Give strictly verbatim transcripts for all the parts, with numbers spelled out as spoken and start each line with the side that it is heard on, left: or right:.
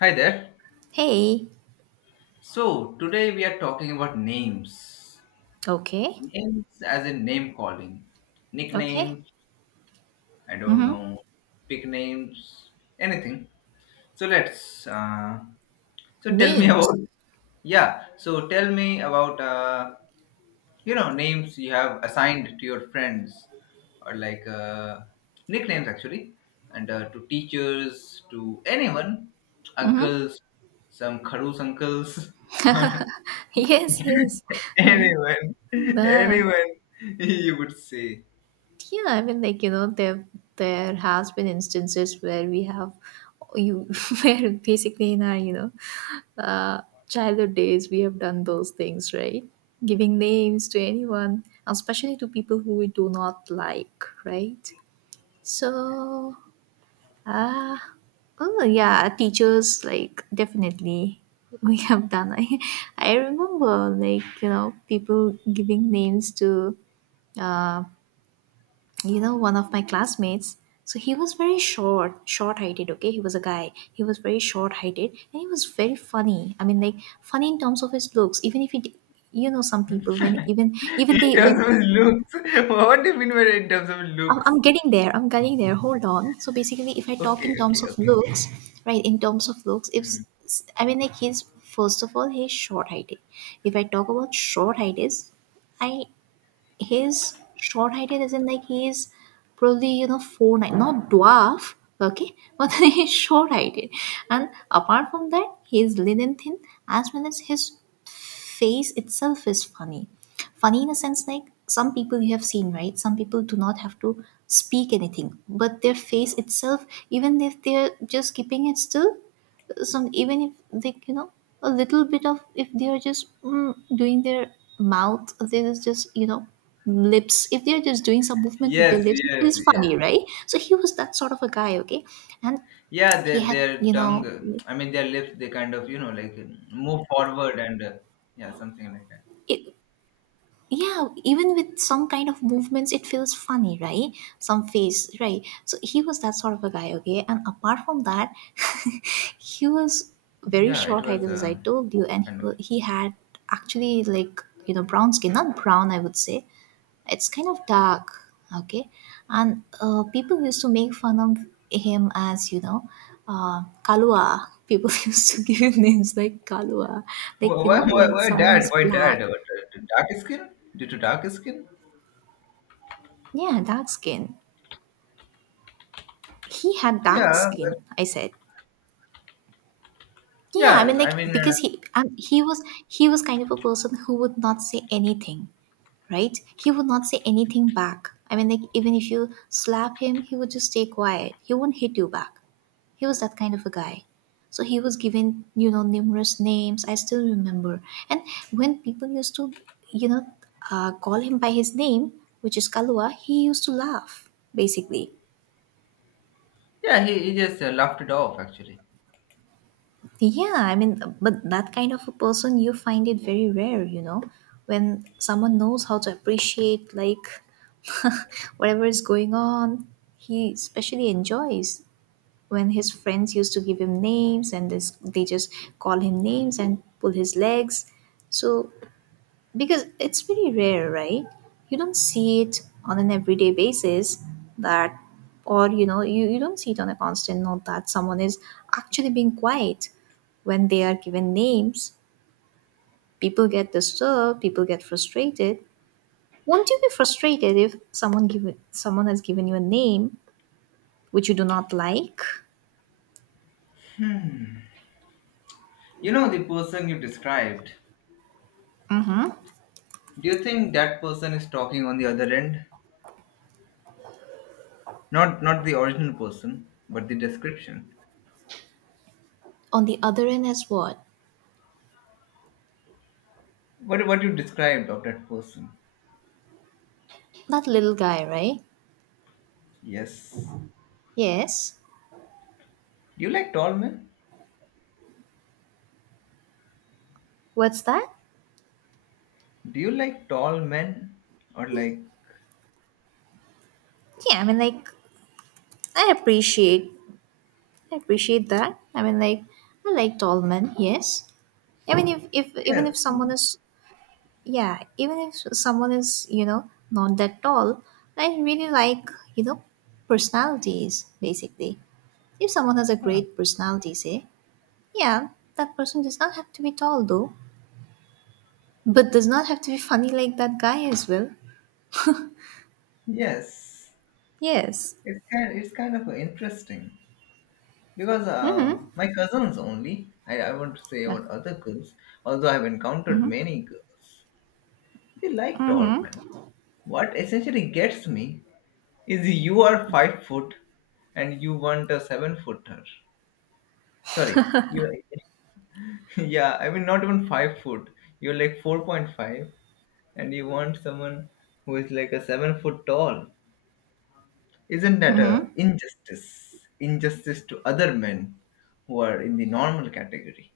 left: Hi there.
right: Hey.
left: So, today we are talking about names.
right: Okay.
left: Names as in name calling,
right: Okay.
left: nicknames, I don't
right: Mhm.
left: know, pick names, anything. So, let's uh so tell me
right: Names.
left: about yeah, so tell me about uh you know names you have assigned to your friends, or like uh nicknames actually, and uh, to teachers, to anyone,
right: Mhm.
left: uncles, some kharus uncles or
right: Yes, yes.
left: Anyone,
right: Uh,
left: anyone, you would say.
right: yeah, I mean, like, you know, there there has been instances where we have you where basically in our, you know, uh, childhood days we have done those things, right? Giving names to anyone, especially to people who we do not like, right? So Ah, oh yeah, teachers like definitely we have done. I, I remember like you know people giving names to, uh, you know one of my classmates. So he was very short, short heighted. Okay, he was a guy. He was very short heighted, and he was very funny. I mean, like funny in terms of his looks. Even if he, d- you know, some people when even even
left: In
right: they
left: terms
right: when
left: of his looks, what do you mean by in terms of
right: I'm, I'm
left: looks?
right: getting there. I'm getting there. Hold on. So basically, if I talk
left: Okay,
right: in terms
left: okay,
right: of
left: okay.
right: looks, right? In terms of looks, if
left: Mm.
right: s- I mean like he's first of all he's short height. If I talk about short height is, I his short height is as in like he's probably you know four nine, not dwarf, okay, but he's short heighted. And apart from that, he's lean and thin, as well as his face itself is funny. Funny in a sense like some people you have seen, right? Some people do not have to speak anything, but their face itself, even if they're just keeping it still, some even if they you know a little bit of if they are just mm, doing their mouth they is just you know lips if they are just doing some movement with their
left: Yes,
right: lips it
left: yes,
right: feels
left: yes.
right: funny, right. So he was that sort of a guy. Okay, and
left: Yeah,
right: he
left: their
right: had
left: their
right: you
left: tongue.
right: know
left: uh, I mean, their lips. They kind of you know like uh, move forward, and uh, yeah, something like that.
right: it, yeah, even with some kind of movements it feels funny, right. Some face, right. So he was that sort of a guy. Okay, and apart from that, he was very
left: Yeah, it
right: short height
left: was
right: as I
left: uh,
right: told you, and he,
left: kind of.
right: wa- he had actually like you know brown skin, not brown, I would say it's kind of dark. Okay, and uh, people used to make fun of him as you know uh, kalua. People used to give him names like kalua, like
left: Wh-
right: you
left: Why,
right: know
left: why,
right: when
left: why
right: someone
left: dad?
right: is
left: Why dad?
right: black.
left: What, uh, dark skin? Due to dark skin?
right: Yeah, dark skin. He had dark
left: Yeah, but,
right: skin. I said, yeah. I
left: yeah.
right: mean, like
left: I mean, uh,
right: because he um, he was he was kind of a person who would not say anything, right? He would not say anything back. I mean, like even if you slap him, he would just stay quiet. He will not hit you back. He was that kind of a guy. So he was given, you know, numerous names. I still remember. And when people used to, you know, uh, call him by his name, which is Kalua, he used to laugh, basically.
left: yeah. He he just uh, laughed it off actually.
right: Yeah, I mean, but that kind of a person, you find it very rare, you know, when someone knows how to appreciate, like, whatever is going on, he especially enjoys when his friends used to give him names, and this, they just call him names and pull his legs. So because it's very rare, right. You don't see it on an everyday basis, that or you know you, you don't see it on a constant note that someone is actually being quiet when they are given names. People get disturbed, people get frustrated. Won't you be frustrated if someone give someone has given you a name which you do not like?
left: You know the person you described.
right: Mm-hmm.
left: Do you think that person is talking on the other end? Not not the original person, but the description.
right: On the other end as what?
left: What what you described of that person?
right: That little guy, right?
left: Yes.
right: Yes.
left: Do you like tall men?
right: What's that?
left: Do you like tall men? Or like,
right: Yeah, I mean like i appreciate I appreciate that. I mean, like, I like tall men, yes. I mean, if, if even
left: yes,
right: if someone is, yeah, even if someone is, you know, not that tall, I really like, you know, personalities, basically. If someone has a great personality, say, yeah, that person does not have to be tall, though, but does not have to be funny like that guy as well.
left: yes.
right: Yes.
left: It's kind it's kind of interesting because uh, my cousins only. I I want to say
right: Yeah.
left: about other girls, although I've encountered many girls. They like tall men. What essentially gets me is you are five foot and you want a seven footer. Sorry, you yeah, I mean not even five foot. You're like four point five, and you want someone who is like a seven foot tall. Isn't that
right: Mm-hmm.
left: a injustice? Injustice to other men who are in the normal category.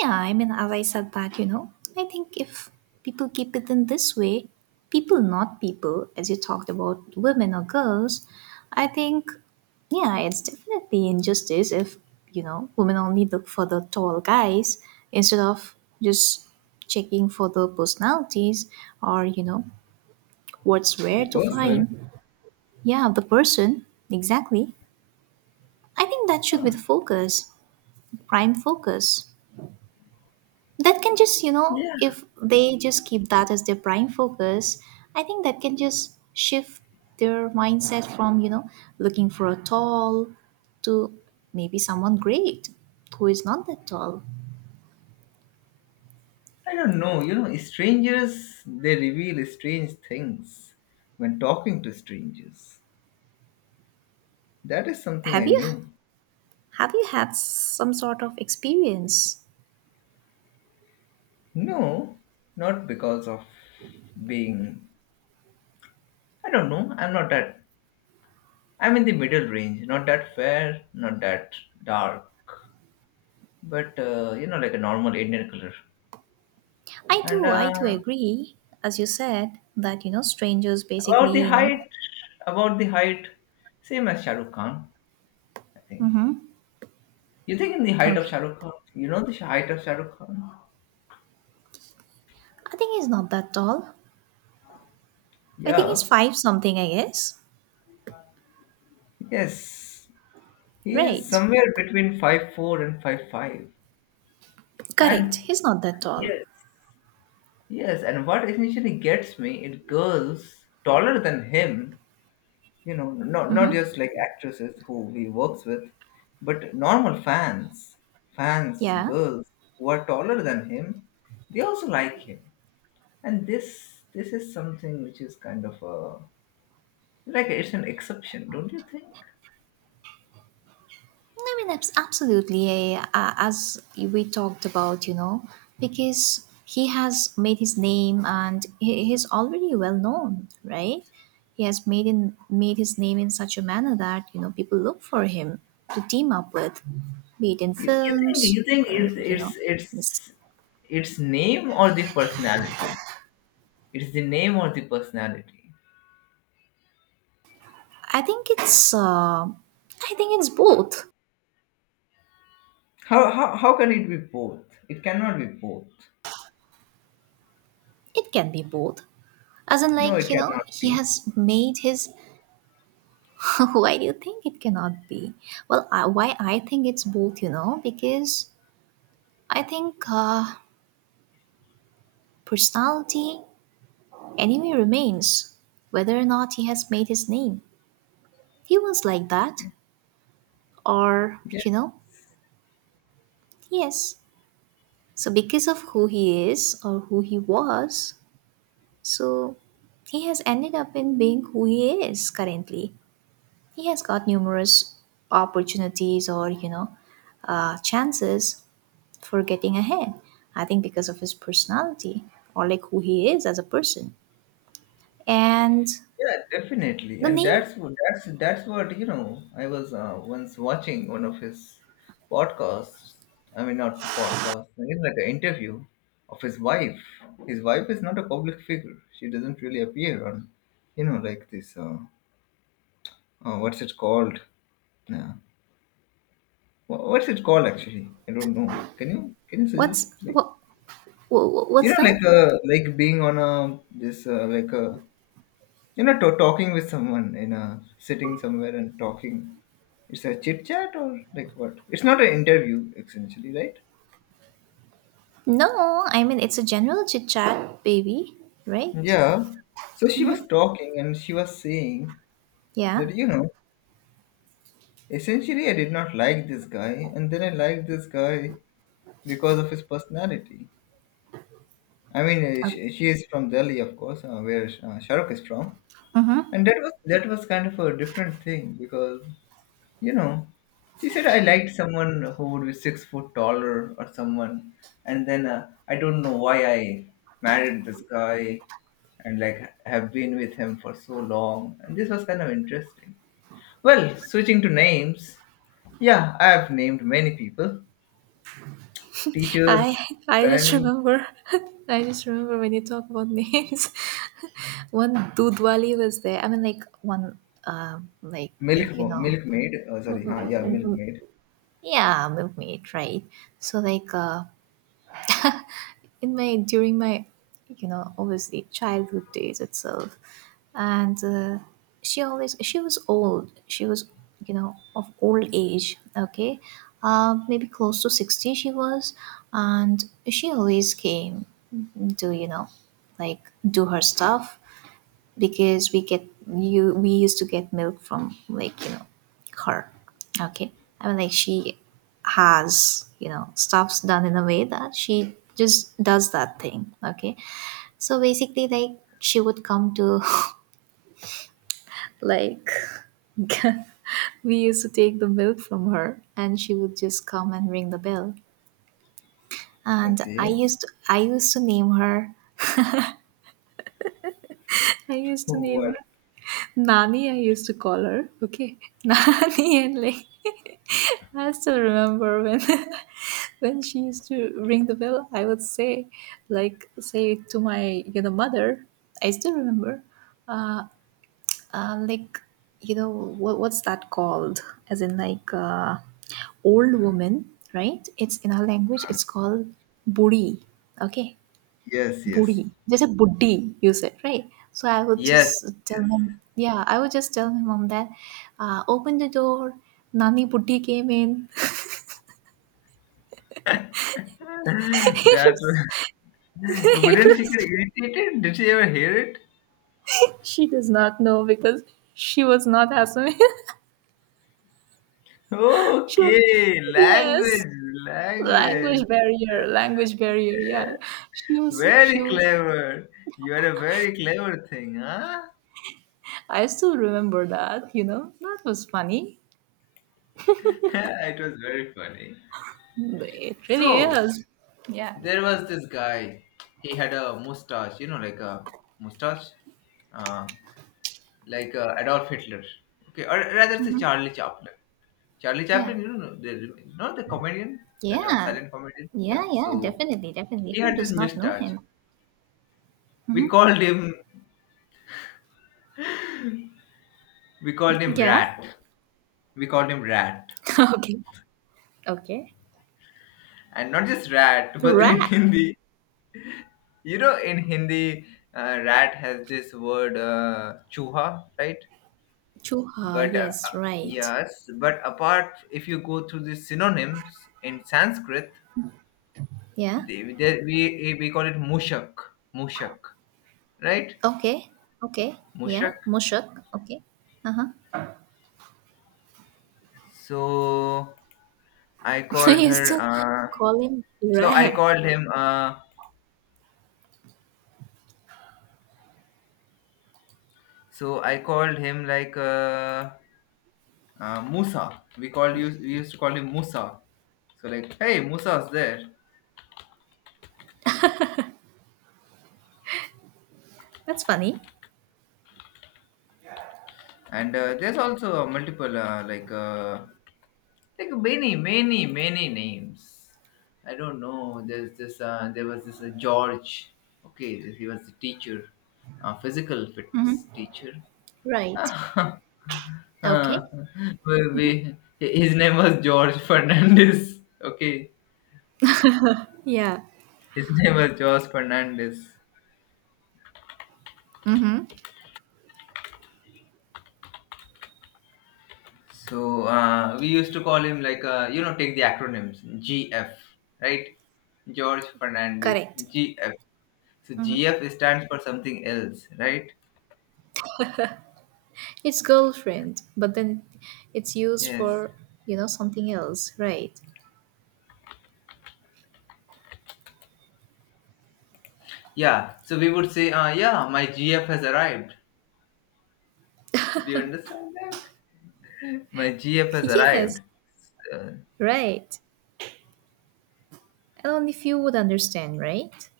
right: Yeah, I mean, as I said that, you know, I think if people keep it in this way, people, not people, as you talked about women or girls, I think, yeah, it's definitely injustice if, you know, women only look for the tall guys instead of just checking for the personalities or, you know, what's where
left: The
right: to
left: person.
right: find. Yeah, the person, exactly. I think that should be
left: Huh.
right: the focus, prime focus. That can just you know
left: Yeah,
right: if they just keep that as their prime focus, I think that can just shift their mindset from you know looking for a tall to maybe someone great who is not that tall.
left: I don't know. You know, strangers, they reveal strange things when talking to strangers. That is something
right: have
left: I
right: you
left: knew.
right: have you had some sort of experience?
left: No, not because of being. I don't know. I'm not that. I'm in the middle range. Not that fair, not that dark, but uh, you know, like a normal Indian color.
right: i
left: And
right: too I too
left: uh,
right: agree. As you said that, you know strangers,
left: about
right: basically,
left: the
right: you know
left: height, about the height, same as Shah Rukh Khan, I think.
right: mm-hmm.
left: You think in the height of
right: Okay,
left: Shah Rukh Khan? You know the sh- height of Shah Rukh Khan?
right: I think he's not that tall. I think he's
left: Yeah.
right: five something, I guess.
left: Yes. He is
right: Right.
left: somewhere between five four and five five.
right: Correct,
left: And
right: he's not that tall.
left: yes. Yes, and what essentially gets me it girls taller than him, you know, not not just like actresses who he works with, but normal fans, fans,
right: Yeah.
left: girls who are taller than him, they also like him. And this this is something which is kind of a like it's an exception, don't you think?
right: No, I mean, abs- absolutely. Eh, Uh, as we talked about, you know, because he has made his name, and he, he's already well known, right? He has made in made his name in such a manner that you know people look for him to team up with, be it in
left: You you think
right: films,
left: you think
right: or
left: it,
right: you
left: it's
right: know. mis-
left: it's it's name or the personality? It's the name or the personality?
right: I think it's uh, I think it's both.
left: How, how, how can it be both? It cannot be both.
right: It can be both. As in,
left: No,
right: like
left: it
right: you know,
left: cannot
right: he
left: be.
right: has made his. Why do you think it cannot be? Well, I, why I think it's both, you know, because I think uh, personality anyway remains, whether or not he has made his name. He was like that, or,
left: Yes.
right: you know, yes. So, because of who he is or who he was, so he has ended up in being who he is currently. He has got numerous opportunities or, you know, uh, chances for getting ahead. I think because of his personality or like who he is as a person. And
left: Yeah, definitely.
right: the
left: And
right: name,
left: that's what that's that's what you know. I was uh, once watching one of his podcasts. I mean, not a podcast. I mean, like an interview of his wife. His wife is not a public figure. She doesn't really appear on, you know, like this. Uh, uh, what's it called? Uh, wha- what's it called actually? I don't know. Can you can you suggest?
right: what's
left: Like,
right: what,
left: you
right: what's
left: know,
right: that?
left: like uh, like being on a this uh, like a you know to- talking with someone in a sitting somewhere and talking, it's a chit chat or like what, it's not an interview essentially, right?
right: No, I mean it's a general chit chat, baby, right?
left: Yeah, so she was talking, and she was saying
right: Yeah.
left: that, you know, essentially I did not like this guy, and then I liked this guy because of his personality. I mean uh,
right: Uh,
left: she, she is from Delhi, of course, uh, where uh, Shahrukh is from,
right: Mm-hmm.
left: and that was that was kind of a different thing because, you know, she said I liked someone who would be six foot taller or someone, and then uh, I don't know why I married this guy and like have been with him for so long. And this was kind of interesting. Well, switching to names, yeah, I have named many people,
right: I
left: teachers,
right: I just
left: friends,
right: remember I just remember when you talk about names. One Dudwali was there. I mean, like one, um, like
left: milk
right: you know,
left: milkmaid. Oh, sorry, huh? Yeah, milkmaid.
right: yeah, milkmaid, right? So like, uh, in my during my, you know, obviously childhood days itself, and uh, she always she was old. She was you know of old age. Okay, uh, maybe close to sixty she was, and she always came to you know, like do her stuff because we get you we used to get milk from like you know her. Okay, I mean like she has you know stuffs done in a way that she just does that thing. Okay, so basically like she would come to like we used to take the milk from her, and she would just come and ring the bell, and i
left: Okay.
right: used to I used to name her. I used to name her
left: What?
right: Nani, I used to call her, okay? Nani, and like, I still remember when when she used to ring the bell, I would say, like, say to my, you know, mother, I still remember, uh, uh, like, you know, what, what's that called? As in, like, uh, old woman, right? It's in our language, it's called buri, okay?
left: Yes,
right: Budi,
left: yes,
right: just a "Buddi," you said, right? So I would just
left: yes,
right: tell
left: yes.
right: him, yeah, I would just tell my mom that, uh, open the door, Nani Buddi came in. It
left: that.
right: was- it
left: Wouldn't she
right: was-
left: get irritated? Did she ever hear it?
right: she does not know because she was not Assamese. She was,
left: Okay,
right: yes,
left: language,
right: language
left: language.
right: barrier, language barrier, yeah. She was, she
left: Very
right: was,
left: clever. You are a very clever thing, huh?
right: I still remember that, you know, that was funny.
left: it was very funny.
right: It really
left: So,
right: is. Yeah.
left: there was this guy. He had a mustache, you know, like a mustache, uh, like uh, Adolf Hitler. Okay, or rather, say Charlie Chaplin. Charlie
right: Yeah.
left: Chaplin, you know, the, you know, the comedian, that uh,
right: Yeah.
left: silent comedian.
right: Yeah,
left: Yeah.
right: yeah,
left: So
right: definitely, definitely.
left: he
right: Who
left: had this
right: does not know
left: mustache.
right: him?
left: We called him We called him
right: Yeah.
left: Rat. We called him Rat,
right: okay. Okay.
left: and not just Rat, but in
right: Rat.
left: Hindi, you know, in Hindi, uh, Rat has this word uh, chuha, right?
right: Chuha.
left: But uh, uh,
right: Yes, right.
left: yes, but apart, if you go through the synonyms in Sanskrit,
right: Yeah.
left: they, they, we we call it mushak, mushak, right?
right: Okay. Okay. Yeah.
left: Mushak.
right: Mushuk. Okay. Uh huh.
left: So I
right: I
left: called
right: used
left: her.
right: to
left: Uh,
right: call him
left: so I
right: Rat.
left: called him. Uh, so I called him like. Uh, uh, Musa. We called you. We used to call him Musa. So like, hey, Musa's there.
right: That's funny.
left: And uh, there's also multiple uh, like uh, like many, many, many names. I don't know. There's this. Uh, there was this uh, George. Okay, he was the teacher, uh, physical fitness
right: Mm-hmm.
left: teacher.
right: Right.
left: Uh,
right: Okay.
left: we, we- his name was George Fernandez. Okay,
right: Yeah.
left: his name was George Fernandez.
right: Mm-hmm.
left: So uh, we used to call him like uh, you know, take the acronyms G F, right? George Fernandez,
right: Correct.
left: G F. So G F stands for something else, right?
right: It's girlfriend, but then it's used
left: Yes.
right: for, you know, something else. Right.
left: Yeah. So we would say, uh, yeah, my G F has arrived. Do you understand that? My G F has
right: Yes.
left: arrived. Uh,
right: Right. Only few would understand, right?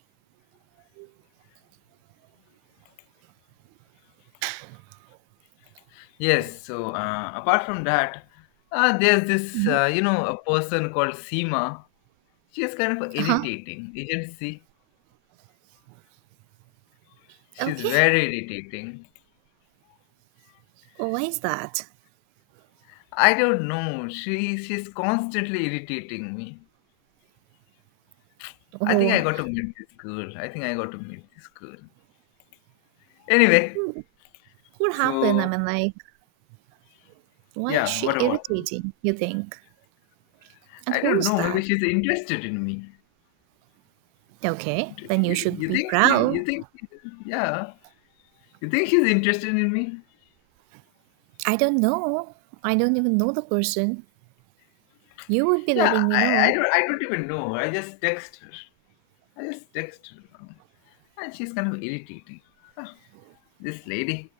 left: yes. So uh, apart from that, uh, there's this uh, you know, a person called Seema. She is kind of
right: Uh-huh.
left: irritating. You can see she's
right: Okay.
left: very irritating.
right: Why is that?
left: I don't know. She she's constantly irritating me. I think I
right: Oh,
left: got to meet this girl. I think I got to meet this girl. Anyway,
right: what happened? I
left: so
right: mean, like, why is
left: yeah,
right: she
left: what about?
right: irritating, you think? And
left: I
right: who
left: don't
right: is
left: know. Maybe
right: that?
left: she's interested in me.
right: Okay,
left: Do
right: then you
left: You
right: should
left: you
right: be
left: think she?
right: proud.
left: You think? She, yeah. You think she's interested in me?
right: I don't know. I don't even know the person. You would be
left: Yeah.
right: letting me
left: I,
right: know.
left: I don't. I don't even know. I just text her. I just text her, and she's kind of irritating. Ah, this lady.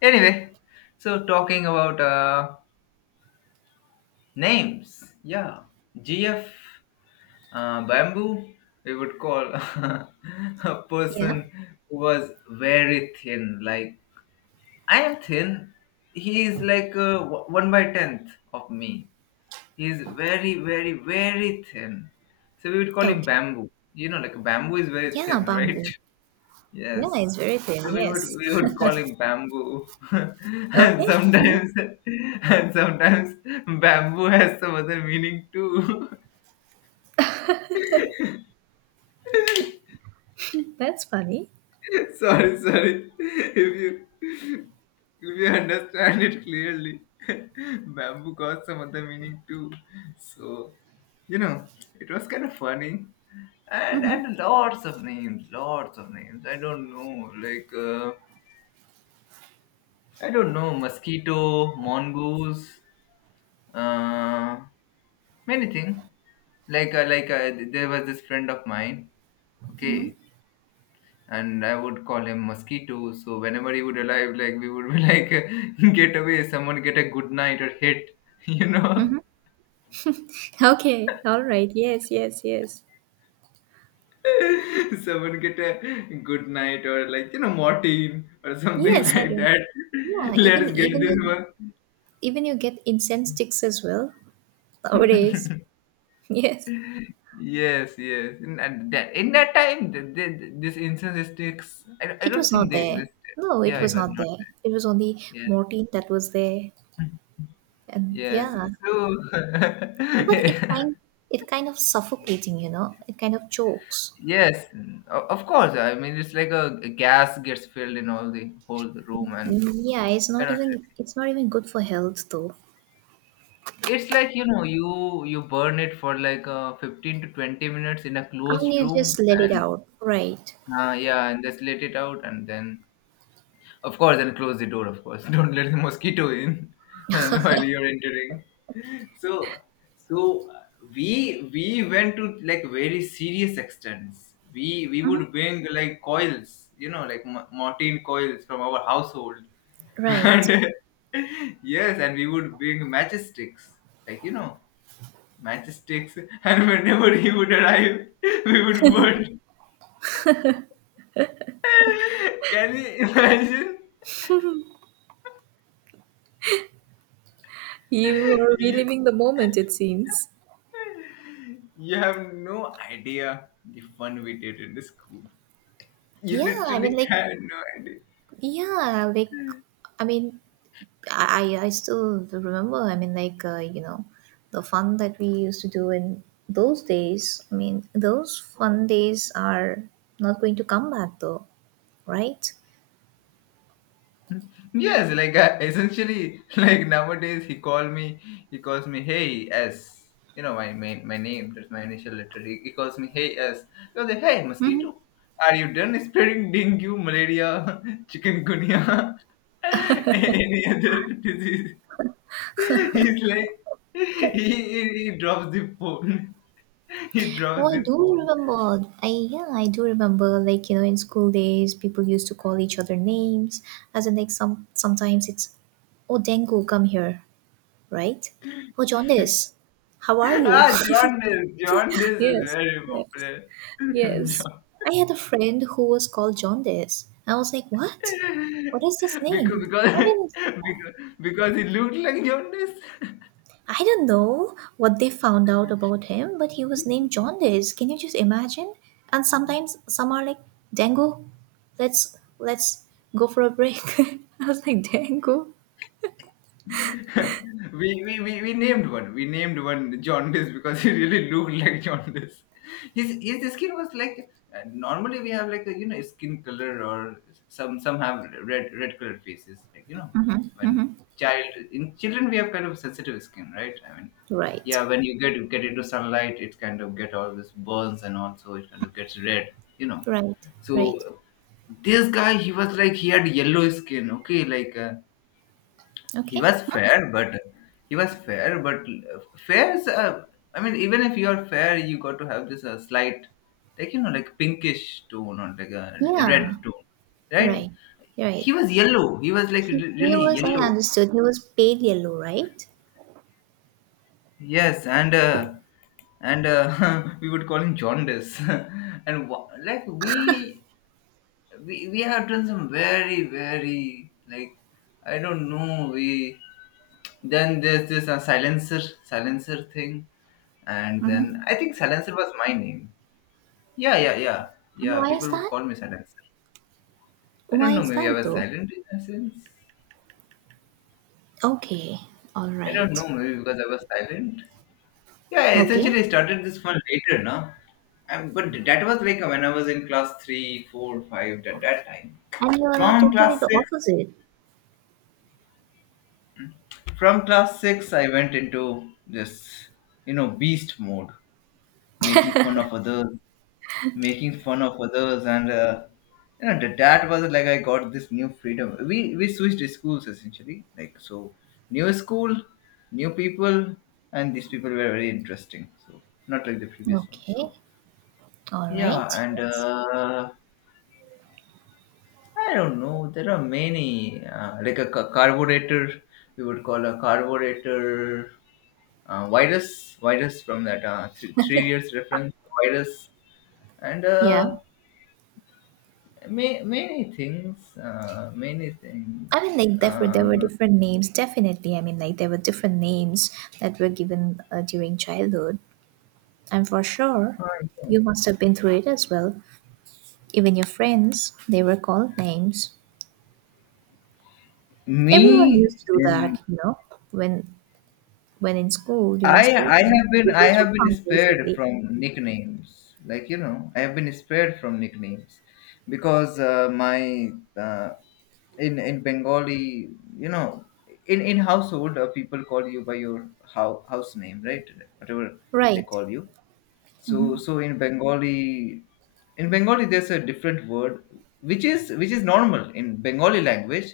left: Anyway, so talking about uh Names, yeah. G F, uh, Bamboo, we would call a
right: Yeah.
left: person who was very thin. Like, I am thin. He is like uh, o- one by tenth of me. He is very, very, very thin. So we would call him
right: Okay.
left: Bamboo. You know, like bamboo is very
right: Yeah,
left: thin, right?
right: bamboo. Yeah,
left: Yes.
right: it's very thin.
left: So we would
right: Yes.
left: we would call him bamboo, and
right: Okay.
left: sometimes and sometimes bamboo has some other meaning too.
right: That's funny.
left: sorry, sorry. If you if you understand it clearly, bamboo got some other meaning too. So, you know, it was kind of funny. And and lots of names, lots of names. I don't know, like uh, I don't know, mosquito, mongoose, uh, many things. Like uh, like uh, there was this friend of mine. Okay, and I would call him mosquito. So whenever he would arrive, like we would be like, get away, someone get a good night or hit, you know,
right: Okay. All right. Yes, yes, yes.
left: someone get a good night or like you know Martin or something
right: Yes, I
left: like
right: don't.
left: that.
right: Yeah, even
left: Let's get
right: even
left: this
right: you
left: one.
right: Even you get incense sticks as well nowadays. Yes.
left: yes, yes, in and that in that time, th th this incense sticks. I, I
right: It
left: don't
right: was
left: think
right: not
left: they
right: there.
left: existed.
right: No, it
left: Yeah,
right: was
left: it was
right: not
left: not
right: there. It
left: there.
right: was only
left: Yes,
right: morphine that was there. And
left: yes.
right: yeah.
left: So
right: But it kind it kind of suffocating, you know. It kind of chokes.
left: yes, mm, o- of course. I mean, it's like a, a gas gets filled in all the whole the room, and
right: Mm, yeah, it's
left: you
right: not
left: cannot.
right: even
left: Really-
right: it's not even good for health though.
left: It's like, you know, you you burn it for like uh, fifteen to twenty minutes in a
right: And
left: closed
right: you
left: room,
right: just let it
left: and
right: out. Right.
left: uh, yeah, and just let it out, and then, of course, and close the door, of course. Don't let the mosquito in and while you're entering. So, so uh, we we went to like very serious extents. We we would bring like coils, you know, like mo- Martin coils from our household,
right: Right.
left: and yes, and we would bring matchsticks, like you know, matchsticks. And whenever he would arrive, we would burn. Can you imagine?
right: You are
left: You-
right: reliving the moment, it seems.
left: You have no idea the fun we did in the school. You
right: Yeah, I mean
left: literally
right: like
left: had no idea.
right: yeah, like I mean I, I I still remember. I mean, like uh, you know, the fun that we used to do in those days. I mean, those fun days are not going to come back, though, right?
left: Yes, like uh, essentially, like nowadays he call me, he calls me, hey S. You know my main my name. That's my initial letter. He, he calls me, hey S. was like, hey mosquito, are you done spreading dengue, malaria, chikungunya, any other disease? He's like, he, he, he drops the phone. He
right: Oh,
left: drops
right: I
left: the
right: do
left: phone.
right: remember. I yeah, I do remember. Like you know, in school days, people used to call each other names. As in, like some sometimes it's, oh, Dengue, come here, right? Oh, jaundice, how are you?
left: Ah, jaundice. Jaundice is
right: Yes.
left: very
right: Yeah.
left: popular.
right: Yes.
left: Jaun-
right: I had a friend who was called Jaundice. I was like, what? What is this
left: because
right: name?
left: because
right: I mean,
left: because because it looked like jaundice.
right: I don't know what they found out about him, but he was named Jaundice. Can you just imagine? And sometimes some are like, Dango, let's let's go for a break. I was like, Dango.
left: we, we, we, we named one. We named one jaundice because he really looked like jaundice. His his skin was like uh, normally we have like a, you know, skin color. Or some some have red red colored faces, like you know, when child in children we have kind of sensitive skin, right? I mean,
right: Right.
left: yeah, when you get get into sunlight it kind of get all these burns, and also it kind of gets red, you know.
right: Right.
left: So
right: Right.
left: this guy, he was like, he had yellow skin, okay, like uh, he
right: Okay.
left: was fair, but he was fair but uh, fair is uh, I mean, even if you are fair you got to have this uh, slight, like you know, like pinkish tone, or like a red
right: Yeah.
left: tone, right?
right: Right. Right.
left: He was yellow, he was like
right: He,
left: re-
right: he
left: really
right: was I
left: yellow.
right: understood. He was pale yellow, right?
left: Yes, and uh, and uh, we would call him jaundice. And wha- like we we we have done some very very like, I don't know, we, then there's this uh, silencer, silencer thing And then I think Silencer was my name. Yeah, yeah, yeah.
right: And
left: Yeah,
right: why
left: people
right: is
left: would
right: that?
left: call me Silencer. I don't
right: Why
left: know,
right: is
left: maybe I
right: that
left: was
right: though?
left: silent in a sense.
right: Okay, all
left: I don't
right: right.
left: know, maybe because I was silent. Yeah,
right: Okay,
left: essentially, I started this one later, no? And but that was like when I was in class three, four, five, at that time.
right: and you are now
left: From
right: totally
left: class
right: the
left: six,
right: opposite.
left: from class six, I went into this, you know, beast mode, making fun of others, making fun of others and uh, you know, that that was like, I got this new freedom. We we switched schools essentially, like, so new school, new people, and these people were very interesting, so not like the previous one.
right: Okay,
left: So
right: all
left: yeah,
right: right.
left: and
right: Yes,
left: uh, I don't know, there are many uh, like a ca- carburetor, we would call a carburetor. uh, virus virus from that uh, three, three years reference, virus, and
right: yeah.
left: uh, Ma- many things, uh, many things.
right: I mean, like there were
left: Uh,
right: there were different names. Definitely, I mean, like there were different names that were given uh, during childhood, and for sure,
left: I know.
right: you must have been through it as well. Even your friends, they were called names. Everyone
left: Me,
right: used to do
left: in,
right: that, you know, when when in school during
left: I,
right: school
left: I
right: time.
left: have been,
right: This
left: I
right: was so
left: have been
right: fun,
left: spared
right: basically.
left: from nicknames. Like you know, I have been spared from nicknames because uh, my uh, in in Bengali, you know, in in household, uh, people call you by your house house name, right? Whatever they
right: Right,
left: call you. So so in bengali in Bengali there's a different word, which is which is normal in Bengali language,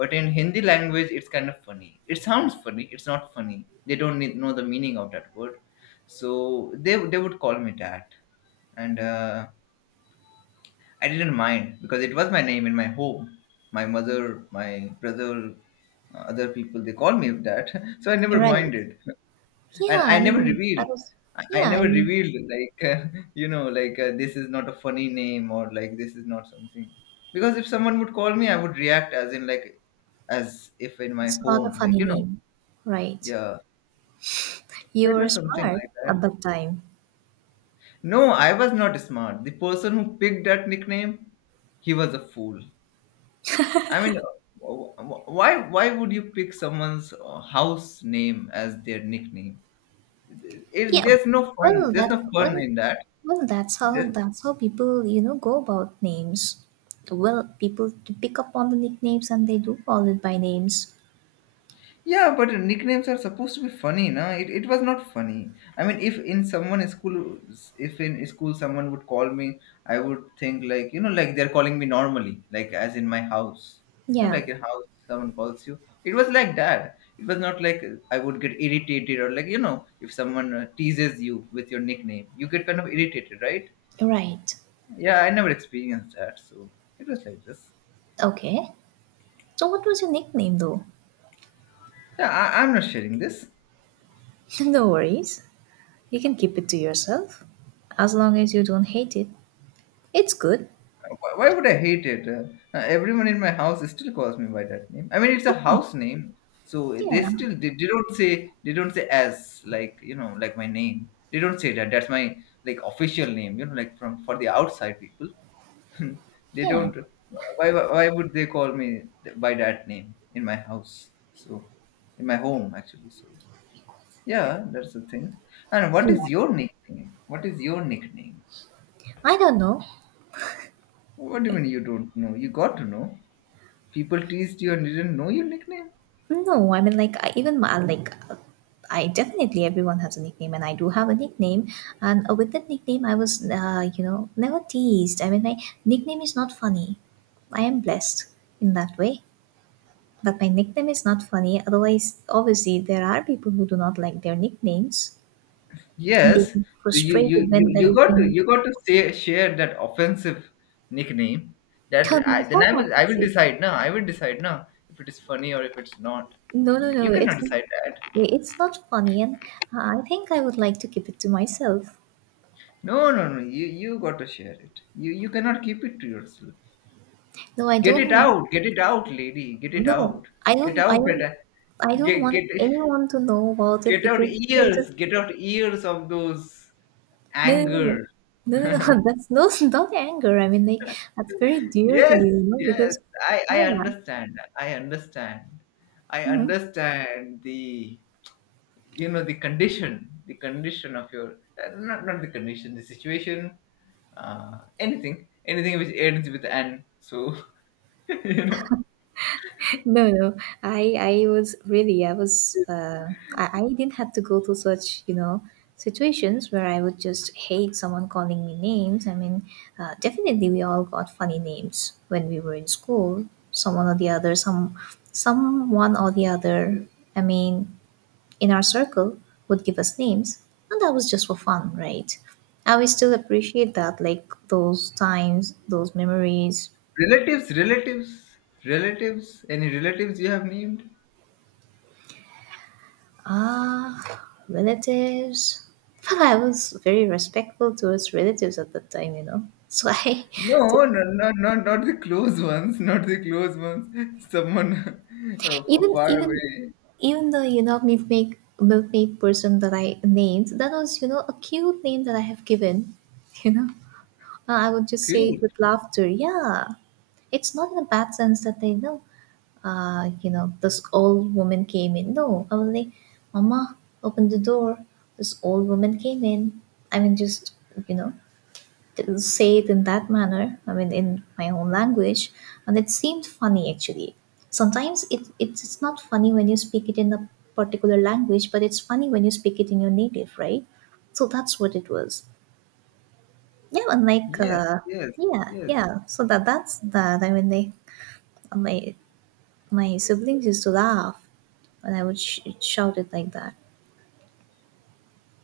left: but in Hindi language it's kind of funny, it sounds funny. It's not funny, they don't need, know the meaning of that word. So they they would call me that, and uh, I didn't mind because it was my name in my home. My mother, my brother, uh, other people, they call me that. So I never
right: right.
left: minded, and
right: Yeah,
left: I
right: I
left: never
right: mean,
left: revealed.
right: that was,
left: I I
right: yeah,
left: never
right: I-
left: revealed like, uh, you know, like uh, this is not a funny name, or like this is not something, because if someone would call me, I would react as in like, as if in my
right: It's not a
left: home, like
right: funny
left: you know.
right: name, right?
left: Yeah, so
right: You
left: it
right: were
left: was something
right: smart
left: like
right: at
left: that.
right: that time.
left: No, I was not smart. The person who picked that nickname, he was a fool. I mean, uh, wh- wh- why why would you pick someone's uh, house name as their nickname? It,
right: Yeah,
left: there's no fun.
right: well,
left: There's
right: that,
left: no fun
right: well,
left: in that.
right: well, that's how,
left: There's,
right: that's how people, you know, go about names. Well, people to pick up on the nicknames and they do call it by names.
left: yeah, but nicknames are supposed to be funny, na? It, it was not funny. I mean, if in someone school, if in school someone would call me, I would think like, you know, like they're calling me normally, like as in my house, you know,
right: Yeah,
left: like in house someone calls you. It was like that. It was not like I would get irritated, or like you know, if someone uh, teases you with your nickname, you get kind of irritated, right?
right: right.
left: Yeah, I never experienced that, so it was like this.
right: Okay. So what was your nickname though?
left: Yeah, I, I'm not sharing this.
right: No worries. You can keep it to yourself. As long as you don't hate it, it's good.
left: Why why would I hate it? Uh, everyone in my house still calls me by that name. I mean, it's a house name, so they
right: Yeah,
left: still they, they don't say, they don't say as like, you know, like my name. They don't say that. That's my like official name. You know, like from, for the outside people, they
right: yeah,
left: don't. Why why why would they call me th- by that name in my house? So in my home, actually. So yeah, that's the thing. And what
right: yeah.
left: is your nickname? What is your nickname?
right: I don't know.
left: What do you mean you don't know? You got to know. People teased you and didn't know your nickname.
right: No, I mean like I, even my like I definitely everyone has a nickname, and I do have a nickname. And uh, with that nickname, I was uh, you know never teased. I mean, my nickname is not funny. I am blessed in that way that my nickname is not funny. Otherwise, obviously, there are people who do not like their nicknames, and they
left: Yes, so
right: get
left: you you
right: frustrated
left: you,
right: when there
left: you
right: is
left: got to,
right: being.
left: you got to say, share that offensive nickname, that
right: No,
left: I,
right: that's
left: then
right: not
left: i will i will
right: offensive.
left: decide now. I will decide now if it is funny or if it's not.
right: No, no, no.
left: You cannot
right: It's not.
left: decide that.
right: It's not funny, and uh, I think I would like to keep it to myself.
left: No no no you you got to share it, you you cannot keep it to yourself.
right: No, I
left: Get it
right: don't want
left: out, get it out, lady, get it
right: no,
left: out.
right: I
left: Get
right: don't I
left: out that
right: don't
left: uh,
right: I don't
left: get
right: want
left: get
right: anyone to know about it
left: get out
right: because, you know, it is
left: ears, get out ears of those
right: no, no, no.
left: anger.
right: No, no, no, no, that's no not anger. I mean, like, that's very dear to
left: Yes,
right: me, you know,
left: yes,
right: because
left: I, I
right: yeah.
left: understand. I understand. I
right: Mhm.
left: understand the, you know, the condition, the condition of your uh, not not the condition, the situation, uh, anything, anything which ends with an. So you know,
right: No, no. I I was really I was uh, I I didn't have to go through such you know situations where I would just hate someone calling me names. I mean, uh, definitely we all got funny names when we were in school. Someone or the other, some someone or the other. I mean, in our circle would give us names, and that was just for fun, right? I will still appreciate that, like those times, those memories.
left: relatives, relatives, relatives. Any relatives you have named?
right: Ah, relatives. Well, I was very respectful towards relatives at that time, you know. So I,
left: No, no, no, no, not the close ones, not the close ones. Someone uh, far,
right: even
left: far
right: even
left: away.
right: even the you know milkmaid milkmaid person that I named, that was you know a cute name that I have given, you know. Uh, I would just say it
left: Cute.
right: with laughter. Yeah, it's not in a bad sense that they know. Uh, you know, this old woman came in. No, I was like, Mama, open the door. This old woman came in. I mean, just you know, t- say it in that manner. I mean, in my own language, and it seemed funny actually. Sometimes it, it's it's not funny when you speak it in a particular language, but it's funny when you speak it in your native, right? So that's what it was. Yeah, and like
left: Yes,
right: uh,
left: yes,
right: yeah,
left: yes.
right: yeah. So that that's that. I mean, they My my siblings used to laugh when I would sh- shout it like that.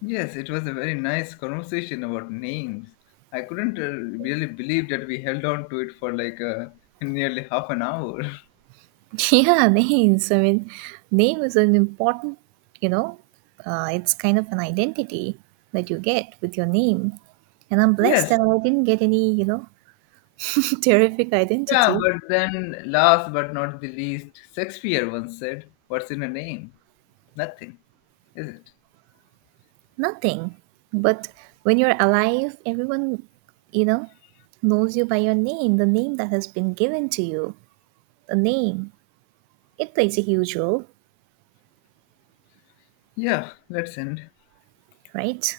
left: Yes, it was a very nice conversation about names. I couldn't uh, really believe that we held on to it for like uh, nearly half an hour.
right: Yeah, names. I mean, name is an important. You know, uh, it's kind of an identity that you get with your name, and I'm blessed
left: Yes,
right: that I didn't get any. You know, terrific
left: yeah,
right: identity.
left: but then last but not the least, Shakespeare once said, what's in a name? Nothing, is it?
right: Nothing. But when you're alive, everyone, you know, knows you by your name, the name that has been given to you. The name, it plays a huge role,
left: Yeah, let's end.
right: right?